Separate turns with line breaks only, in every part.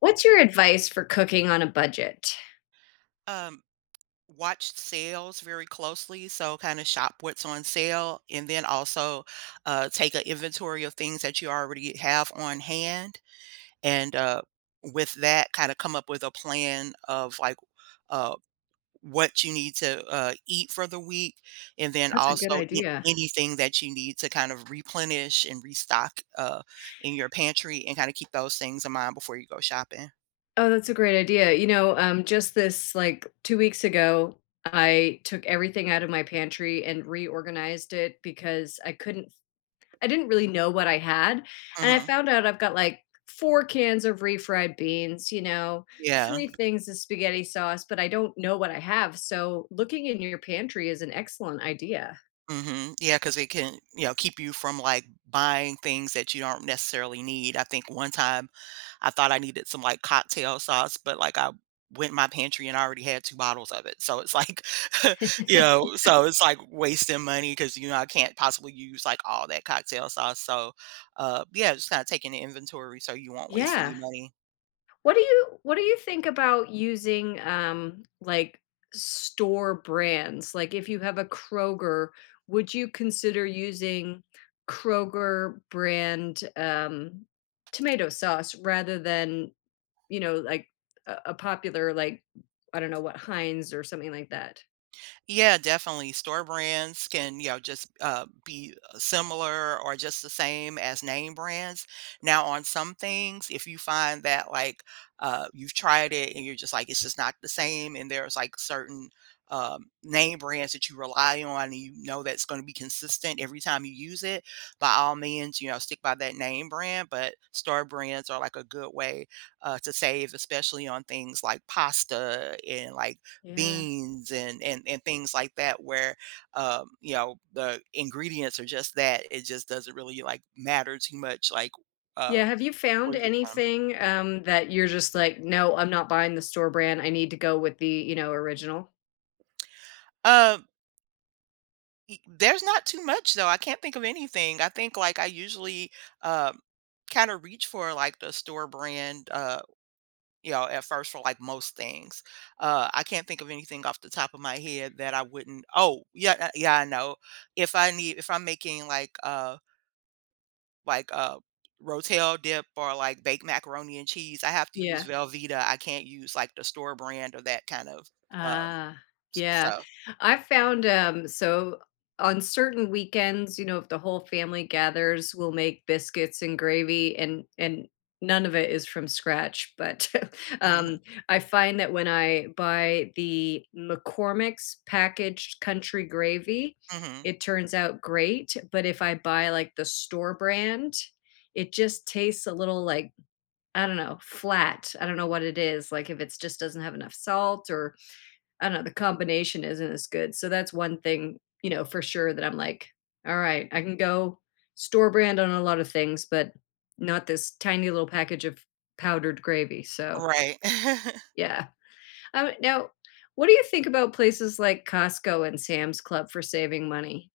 What's your advice for cooking on a budget?
um Watched sales very closely, so kind of shop what's on sale, and then also take an inventory of things that you already have on hand, and with that kind of come up with a plan of like uh, what you need to eat for the week, and then
That's a good
also
idea.
anything that you need to kind of replenish and restock, in your pantry, and kind of keep those things in mind before you go shopping
Oh, that's a great idea. Just this like 2 weeks ago, I took everything out of my pantry and reorganized it because I didn't really know what I had, and I
hmm
found out I've got, like, 4 cans of refried beans,
yeah
3 things of spaghetti sauce, but I don't know what I have, so looking in your pantry is an excellent idea.
Mhm, because it can, you know, keep you from, like, buying things that you don't necessarily need. I think one time I thought I needed some, like, cocktail sauce, but, like, I went in my pantry and I already had 2 bottles of it. So it's like, you know, so it's like wasting money, because I can't possibly use, like, all that cocktail sauce. So, yeah, just kinda taking the inventory so you won't waste any
Yeah.
money.
What do you think about using, like, store brands? Like, if you have a Kroger, would you consider using Kroger brand, tomato sauce rather than, you know, like, a popular, like, I don't know what, Heinz or something like that?
Yeah, definitely. Store brands can, just be similar or just the same as name brands. Now, on some things, if you find that like you've tried it and you're just like, it's just not the same, and there's like certain name brands that you rely on, and you know that's going to be consistent every time you use it, by all means, you know, stick by that name brand. But store brands are like a good way to save, especially on things like pasta, and like
Yeah.
beans and and things like that, where you know the ingredients are just that it just doesn't really like matter too much, like
Yeah,
um
have you found
where you get it from.
anything, that you're just like, "No, I'm not buying the store brand, I need to go with the, you know, original?"
um there's not too much, though. I can't think of anything. I think like I usually, um kind of reach for like the store brand, you know, at first, for like most things. I can't think of anything off the top of my head that I wouldn't. Oh yeah, yeah, I know, if I need, if I'm making like like uh Rotel dip or like baked macaroni and cheese, I have to use
Yeah.
Velveeta. I can't use like the store brand or that kind of um
Ah, yeah.
stuff.
I found, so on certain weekends, you know, if the whole family gathers, we'll make biscuits and gravy and none of it is from scratch, but um,
hmm
I find that when I buy the McCormick's packaged country gravy,
hmm
it turns out great, but if I buy like the store brand, it just tastes a little like I don't know, flat. I don't know what it is, like if it just doesn't have enough salt or I don't know, the combination isn't as good. So that's one thing, you know, for sure that I'm like, all right, I can go store brand on a lot of things, but not this tiny little package of powdered gravy. So
Right.
yeah. Now what do you think about places like Costco and Sam's Club for saving money?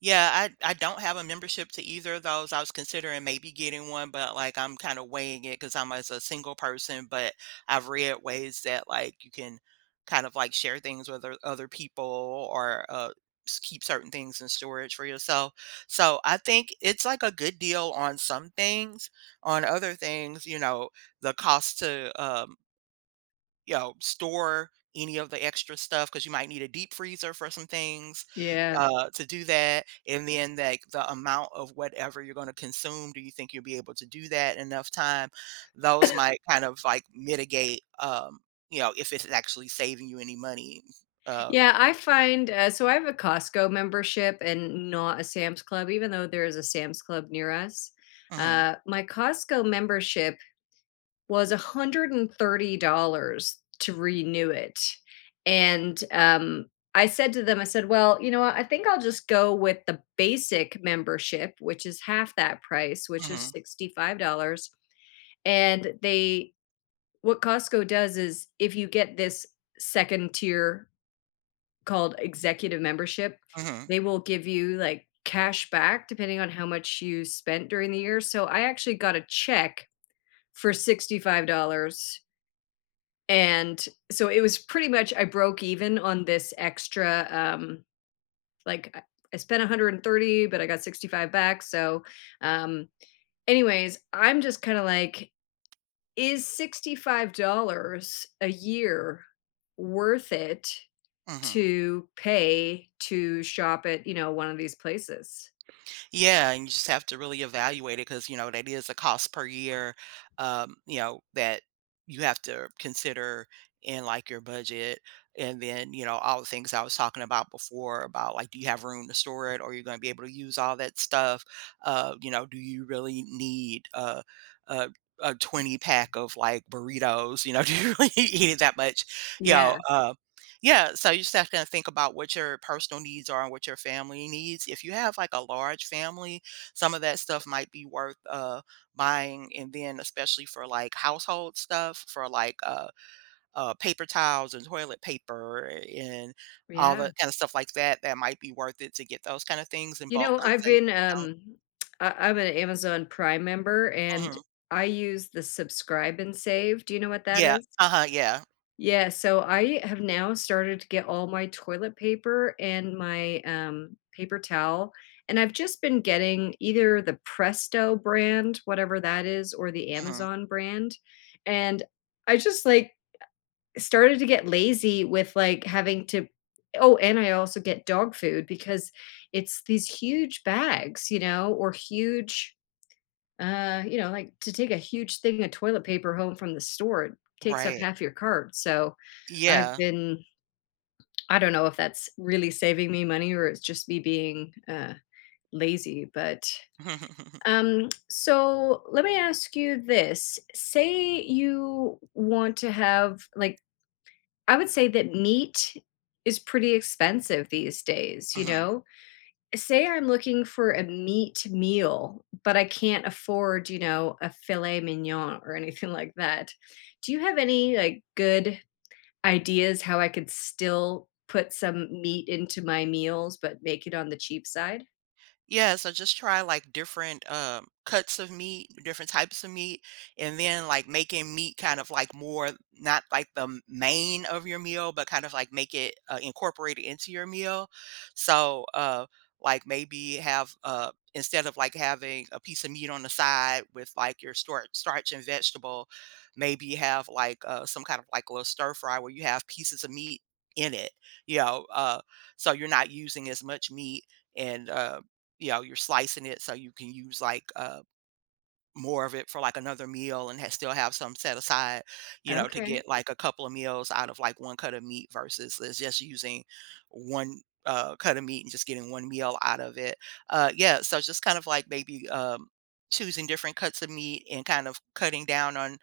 Yeah, I don't have a membership to either of those. I was considering maybe getting one, but like I'm kind of weighing it because I'm, as a single person, but I've read ways that like you can kind of like share things with other people, or keep certain things in storage for yourself. So I think it's like a good deal on some things. On other things, you know, the cost to you know, store any of the extra stuff, because you might need a deep freezer for some things,
Yeah.
to do that, and then, like, the amount of whatever you're gonna consume, do you think you'll be able to do that in enough time? Those might kind of, like, mitigate, you know, if it's actually saving you any money. Uh
Yeah, I find so I have a Costco membership and not a Sam's Club, even though there is a Sam's Club near us.
mhm,
My Costco membership was $130 to renew it, and, I said to them, I said, "Well, you know what, I think I'll just go with the basic membership, which is half that price, which is
mhm,
$65," and they what Costco does is if you get this 2nd tier called executive membership,
mhm,
they will give you, like, cash back depending on how much you spent during the year, so I actually got a check for $65 and so it was pretty much I broke even on this extra like I spent 130 but I got 65 back. So um anyways, I'm just kind of like is $65 a year worth it
mhm.
to pay to shop at, you know, one of these places?
Yeah, and you just have to really evaluate it, because, you know, that is a cost per year, you know, that you have to consider in like your budget. And then, you know, all the things I was talking about before, about like, do you have room to store it, or, you are going to be able to use all that stuff? You know, do you really need a, a, a 20 pack of like burritos? You know, do you really eat it that much? You know,
Yeah.
yeah, so you just have to think about what your personal needs are and what your family needs. If you have like a large family, some of that stuff might be worth buying, and then especially for like household stuff, for like paper towels and toilet paper and all
Yeah.
the kind of stuff like that, that might be worth it to get those kind of things in
You
bulk,
know,
because
I've
they
been
don't.
I'm an Amazon Prime member and
Mhm.
I use the subscribe and save. Do you know what that
Yeah,
is?
uh-huh, yeah.
Yeah, so I have now started to get all my toilet paper and my, paper towel, and I've just been getting either the Presto brand, whatever that is, or the
hmm
Amazon brand, and I just, like, started to get lazy with, like, having to oh, and I also get dog food because it's these huge bags, you know, or huge you know, like, to take a huge thing of toilet paper home from the store, it takes up
right.
half your cart, so I've
Yeah.
been I don't know if that's really saving me money or it's just me being, lazy, but, so let me ask you this, say you want to have like, I would say that meat is pretty expensive these days, you
hmm
know? Say I'm looking for a meat meal, but I can't afford, you know, a filet mignon or anything like that. Do you have any, like, good ideas how I could still put some meat into my meals, but make it on the cheap side?
Yeah, so just try like different cuts of meat, different types of meat, and then like making meat kind of like more not like the main of your meal, but kind of like make it incorporated into your meal. So like maybe have instead of like having a piece of meat on the side with like your starch and vegetable, maybe have like some kind of like little stir fry where you have pieces of meat in it, you know, so you're not using as much meat, and you know, you're slicing it so you can use like more of it for like another meal, and ha still have some set aside, you know, to
Okay.
get like a couple of meals out of like one cut of meat, versus it's just using one cut of meat and just getting one meal out of it. Yeah, so just kind of like maybe choosing different cuts of meat and kind of cutting down on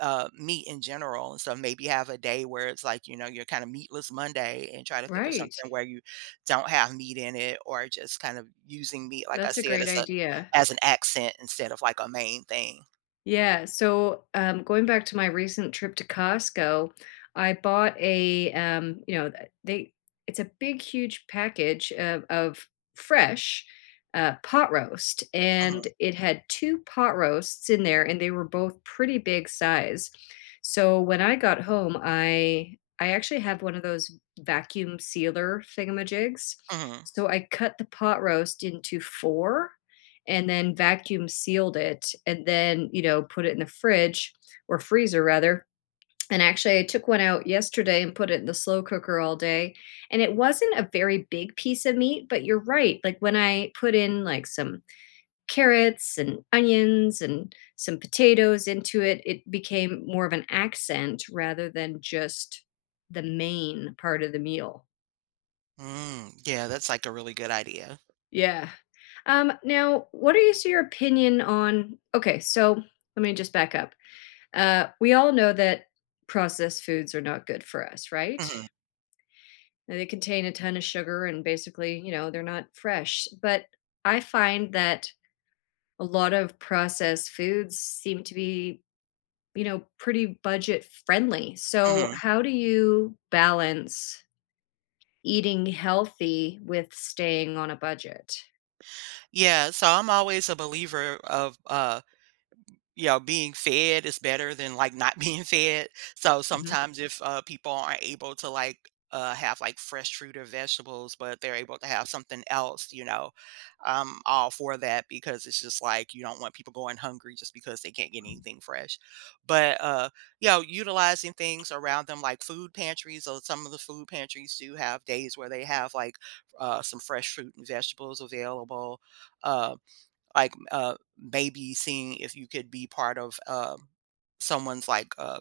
meat in general. And so maybe have a day where it's like, you know, you're kind of meatless Monday and try to think of
Right.
something where you don't have meat in it, or just kind of using meat, like I
That's a
said,
great
as a,
idea.
as an accent instead of like a main thing.
Yeah, so, going back to my recent trip to Costco, I bought a, you know, th they it's a big, huge package of fresh, pot roast,
Mhm,
and it had 2 pot roasts in there, and they were both pretty big size. So, when I got home, I actually have one of those vacuum sealer thingamajigs.
mhm.
So, I cut the pot roast into 4 and then vacuum sealed it and then, you know, put it in the fridge or freezer rather. And actually, I took one out yesterday and put it in the slow cooker all day. And it wasn't a very big piece of meat, but you're right. Like when I put in like some carrots and onions and some potatoes into it, it became more of an accent rather than just the main part of the meal.
Mm, yeah, that's like a really good idea.
Yeah. Now, what is your opinion on? Okay, so let me just back up. We all know that processed foods are not good for us, right?
Mhm,
They contain a ton of sugar and basically, you know, they're not fresh. But I find that a lot of processed foods seem to be, you know, pretty budget friendly. So,
mhm.
how do you balance eating healthy with staying on a budget?
Yeah, so I'm always a believer of you know, being fed is better than like not being fed. So
Mhm.
sometimes if people aren't able to like have like fresh fruit or vegetables, but they're able to have something else, you know, I'm all for that, because it's just like you don't want people going hungry just because they can't get anything fresh. But you know, utilizing things around them like food pantries, or some of the food pantries do have days where they have like some fresh fruit and vegetables available. Um, like uh Maybe seeing if you could be part of someone's like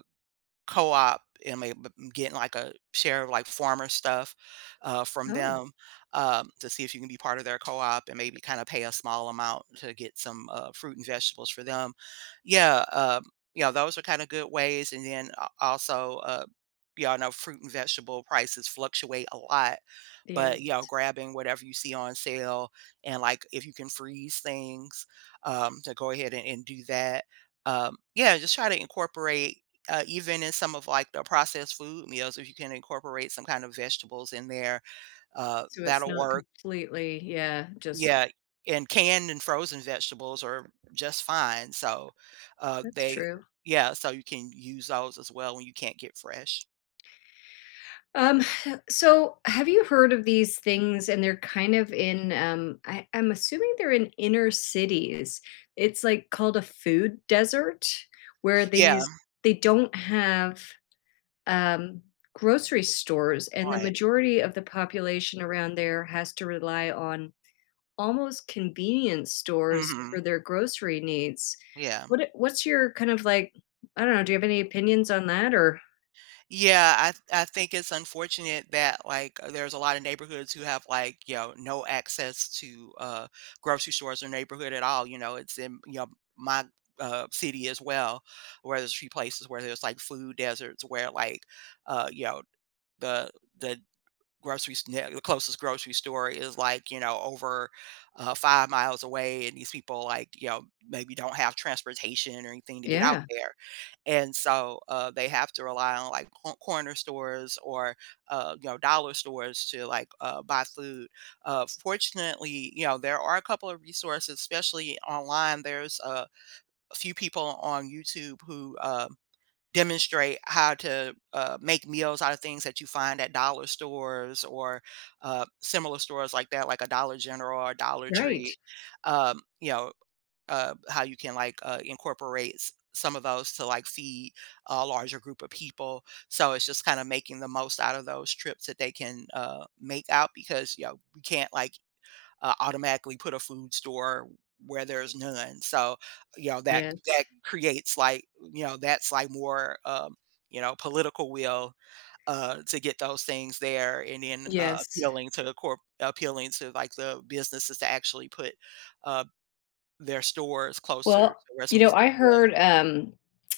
co-op, and maybe getting like a share of like farmer stuff from
Oh,
them, to see if you can be part of their co-op and maybe kind of pay a small amount to get some fruit and vegetables for them. yeah um you know, those are kind of good ways. And then also you all know fruit and vegetable prices fluctuate a lot, but you know,
yes.
grabbing whatever you see on sale, and like if you can freeze things, to go ahead and, do that. Yeah, just try to incorporate even in some of like the processed food meals, if you can incorporate some kind of vegetables in there,
So it's
that'll
not
work.
completely, yeah, just
Yeah, and canned and frozen vegetables are just fine. So uh,
that's
they,
true.
yeah, so you can use those as well when you can't get fresh.
Um, so have you heard of these things? And they're kind of in, I'm assuming they're in inner cities. It's like called a food desert where
Yeah,
these, they don't have um, grocery stores, and the
right.
majority of the population around there has to rely on almost convenience stores
hmm
for their grocery needs.
Yeah.
What's your kind of like, I don't know, do you have any opinions on that or?
Yeah, I think it's unfortunate that, like, there's a lot of neighborhoods who have, like, you know, no access to, grocery stores or neighborhood at all, you know, it's in, you know, my, city as well, where there's a few places where there's, like, food deserts, where, like, you know, the the grocery the closest grocery store is like you know over 5 miles away, and these people like you know maybe don't have transportation or anything to get out
Yeah,
there, and so they have to rely on like corner stores, or you know dollar stores, to like buy food. Fortunately you know there are a couple of resources, especially online. There's a few people on YouTube who demonstrate how to make meals out of things that you find at dollar stores, or similar stores like that, like a Dollar General or Dollar
right.
Tree. Um, you know, how you can like incorporate some of those to like feed a larger group of people. So it's just kind of making the most out of those trips that they can make out, because you know we can't like automatically put a food store where there's none. So, you know, that
Yes.
creates like, you know, that's like more you know, political will to get those things there, and then
Yes.
appealing to the corp appealing to like the businesses to actually put uh their stores closer
Well,
to where
you
somebody
know, I
lives.
heard,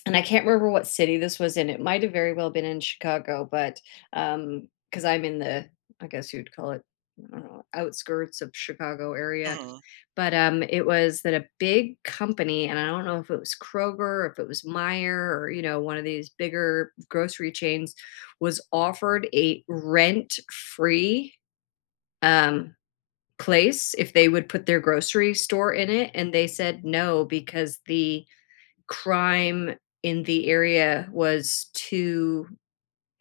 and I can't remember what city this was in. It might have very well been in Chicago, but because I'm in the, I guess you'd call it, I don't know, outskirts of Chicago area.
Mhm.
But it was that a big company, and I don't know if it was Kroger, if it was Meyer, or you know, one of these bigger grocery chains, was offered a rent-free um, place if they would put their grocery store in it, and they said no because the crime in the area was too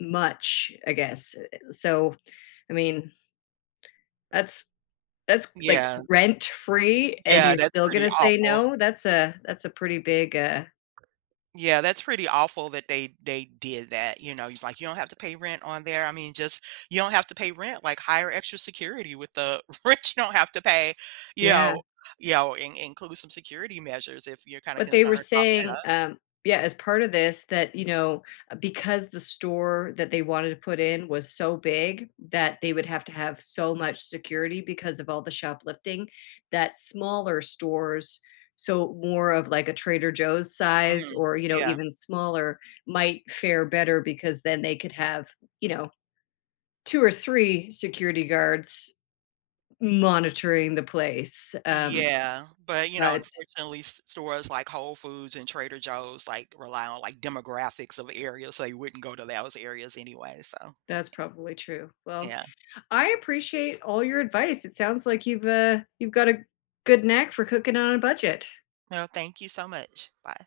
much, I guess. So, I mean, that's that's like
Yeah.
rent free and
Yeah,
you're
that's
still
pretty
gonna say
awful.
no? That's a pretty big,
Yeah, that's pretty awful that they did that. You know, you like you don't have to pay rent on there. I mean, just you don't have to pay rent. Like hire extra security with the rent you don't have to pay. You
yeah.
know, you know, include some security measures if you're kind of
But they were
concerned about
saying, yeah, as part of this that, you know, because the store that they wanted to put in was so big that they would have to have so much security because of all the shoplifting, that smaller stores, so more of like a Trader Joe's
that.
size
Mhm.
or, you know,
Yeah.
even smaller might fare better because then they could have, you know, 2 or 3 security guards monitoring the place,
Yeah, but you know,
but
unfortunately, stores like Whole Foods and Trader Joe's like rely on like demographics of areas, so you wouldn't go to those areas anyway. So,
that's probably true. Well,
yeah.
I appreciate all your advice. It sounds like you've got a good knack for cooking on a budget.
Well, thank you so much. Bye.